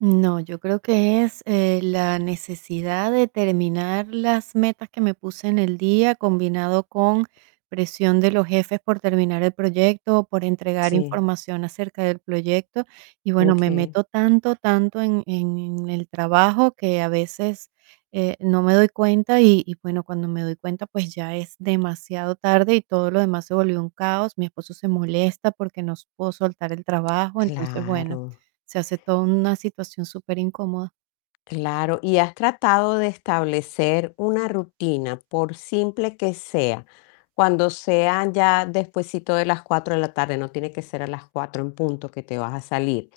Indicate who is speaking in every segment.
Speaker 1: No, yo creo que es, eh, la necesidad de terminar las metas que me puse en el día, combinado con presión de los jefes por terminar el proyecto, o por entregar
Speaker 2: Sí.
Speaker 1: información acerca del proyecto. Y bueno, me
Speaker 2: Okey.
Speaker 1: meto tanto, tanto en en en el trabajo que a veces, eh, no me doy cuenta, y y bueno, cuando me doy cuenta, pues, ya es demasiado tarde, y todo lo demás se volvió un caos. Mi esposo se molesta, porque no s puedo soltar el trabajo. Entonces, bueno,
Speaker 2: Claro.
Speaker 1: se hace toda una situación superincomoda.
Speaker 2: Claro, ¿y has tratado de establecer una rutina, por simple que sea? Cuando sean ya despuesito de las 4 de la tarde, no tiene que ser a las 4 en punto que te vas a salir,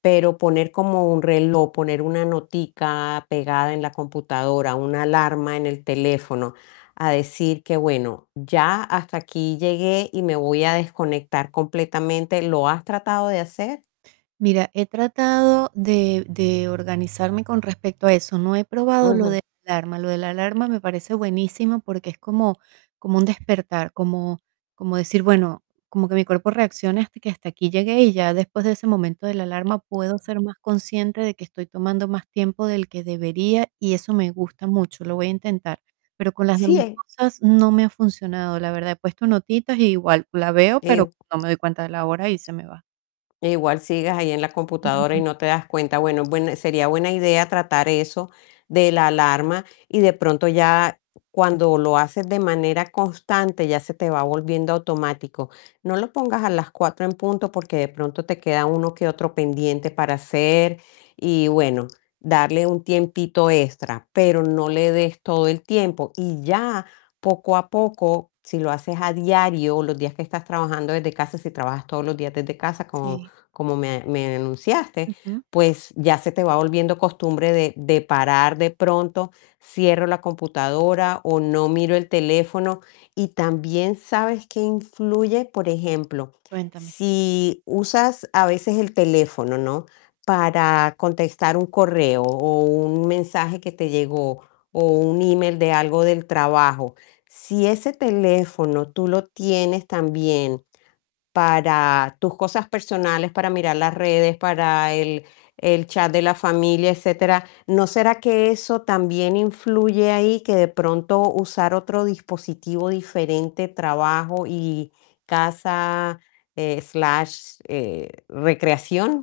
Speaker 2: pero poner como un reloj, poner una notica pegada en la computadora, una alarma en el teléfono, a decir que bueno, "Ya hasta aquí llegué, y me voy a desconectar completamente", ¿lo has tratado de hacer?
Speaker 1: Mira, he tratado de de organizarme con respecto a eso. No he probado lo
Speaker 2: Ujú.
Speaker 1: de la alarma. Lo de la alarma me parece buenísimo, porque es como como un despertar, como como decir: "Bueno, como que mi cuerpo reaccione hasta que hasta aquí llegué". Y ya después de ese momento de la alarma puedo ser más consciente de que estoy tomando más tiempo del que debería y eso me gusta mucho, lo voy a intentar. Pero con las
Speaker 2: Sí,
Speaker 1: demás
Speaker 2: eh
Speaker 1: cosas no me ha funcionado, la verdad. He puesto notitas y igual la veo,
Speaker 2: Eh,
Speaker 1: pero
Speaker 2: uh
Speaker 1: no me doy cuenta de la hora y se me va.
Speaker 2: Eh, igual sigues ahí en la computadora y
Speaker 1: Ujú.
Speaker 2: no te das cuenta. Bueno, buen sería buena idea tratar eso de la alarma, y de pronto ya cuando lo haces de manera constante ya se te va volviendo automático. No lo pongas a las 4 en punto, porque de pronto te queda uno que otro pendiente para hacer. Y bueno, darle un tiempito extra, pero no le des todo el tiempo. Y ya poco a poco, si lo haces a diario, los días que estás trabajando desde casa, si trabajas todos los días desde casa, como
Speaker 1: Sí.
Speaker 2: como me me enunciaste,
Speaker 1: Ujú.
Speaker 2: pues, ya se te va volviendo costumbre de de parar de pronto, cierro la computadora, o no miro el teléfono. Y también, ¿sabes qué influye? Por ejemplo,
Speaker 1: Cuéntame.
Speaker 2: si usas a veces el teléfono, ¿no? Para contestar un correo, o un mensaje que te llegó o un email de algo del trabajo. Si ese teléfono tú lo tienes también para tus cosas personales, para mirar las redes, para el el chat de la familia, etcétera, ¿no será que eso también influye ahí? Que de pronto usar otro dispositivo diferente, trabajo y casa, eh, slash, eh, recreación.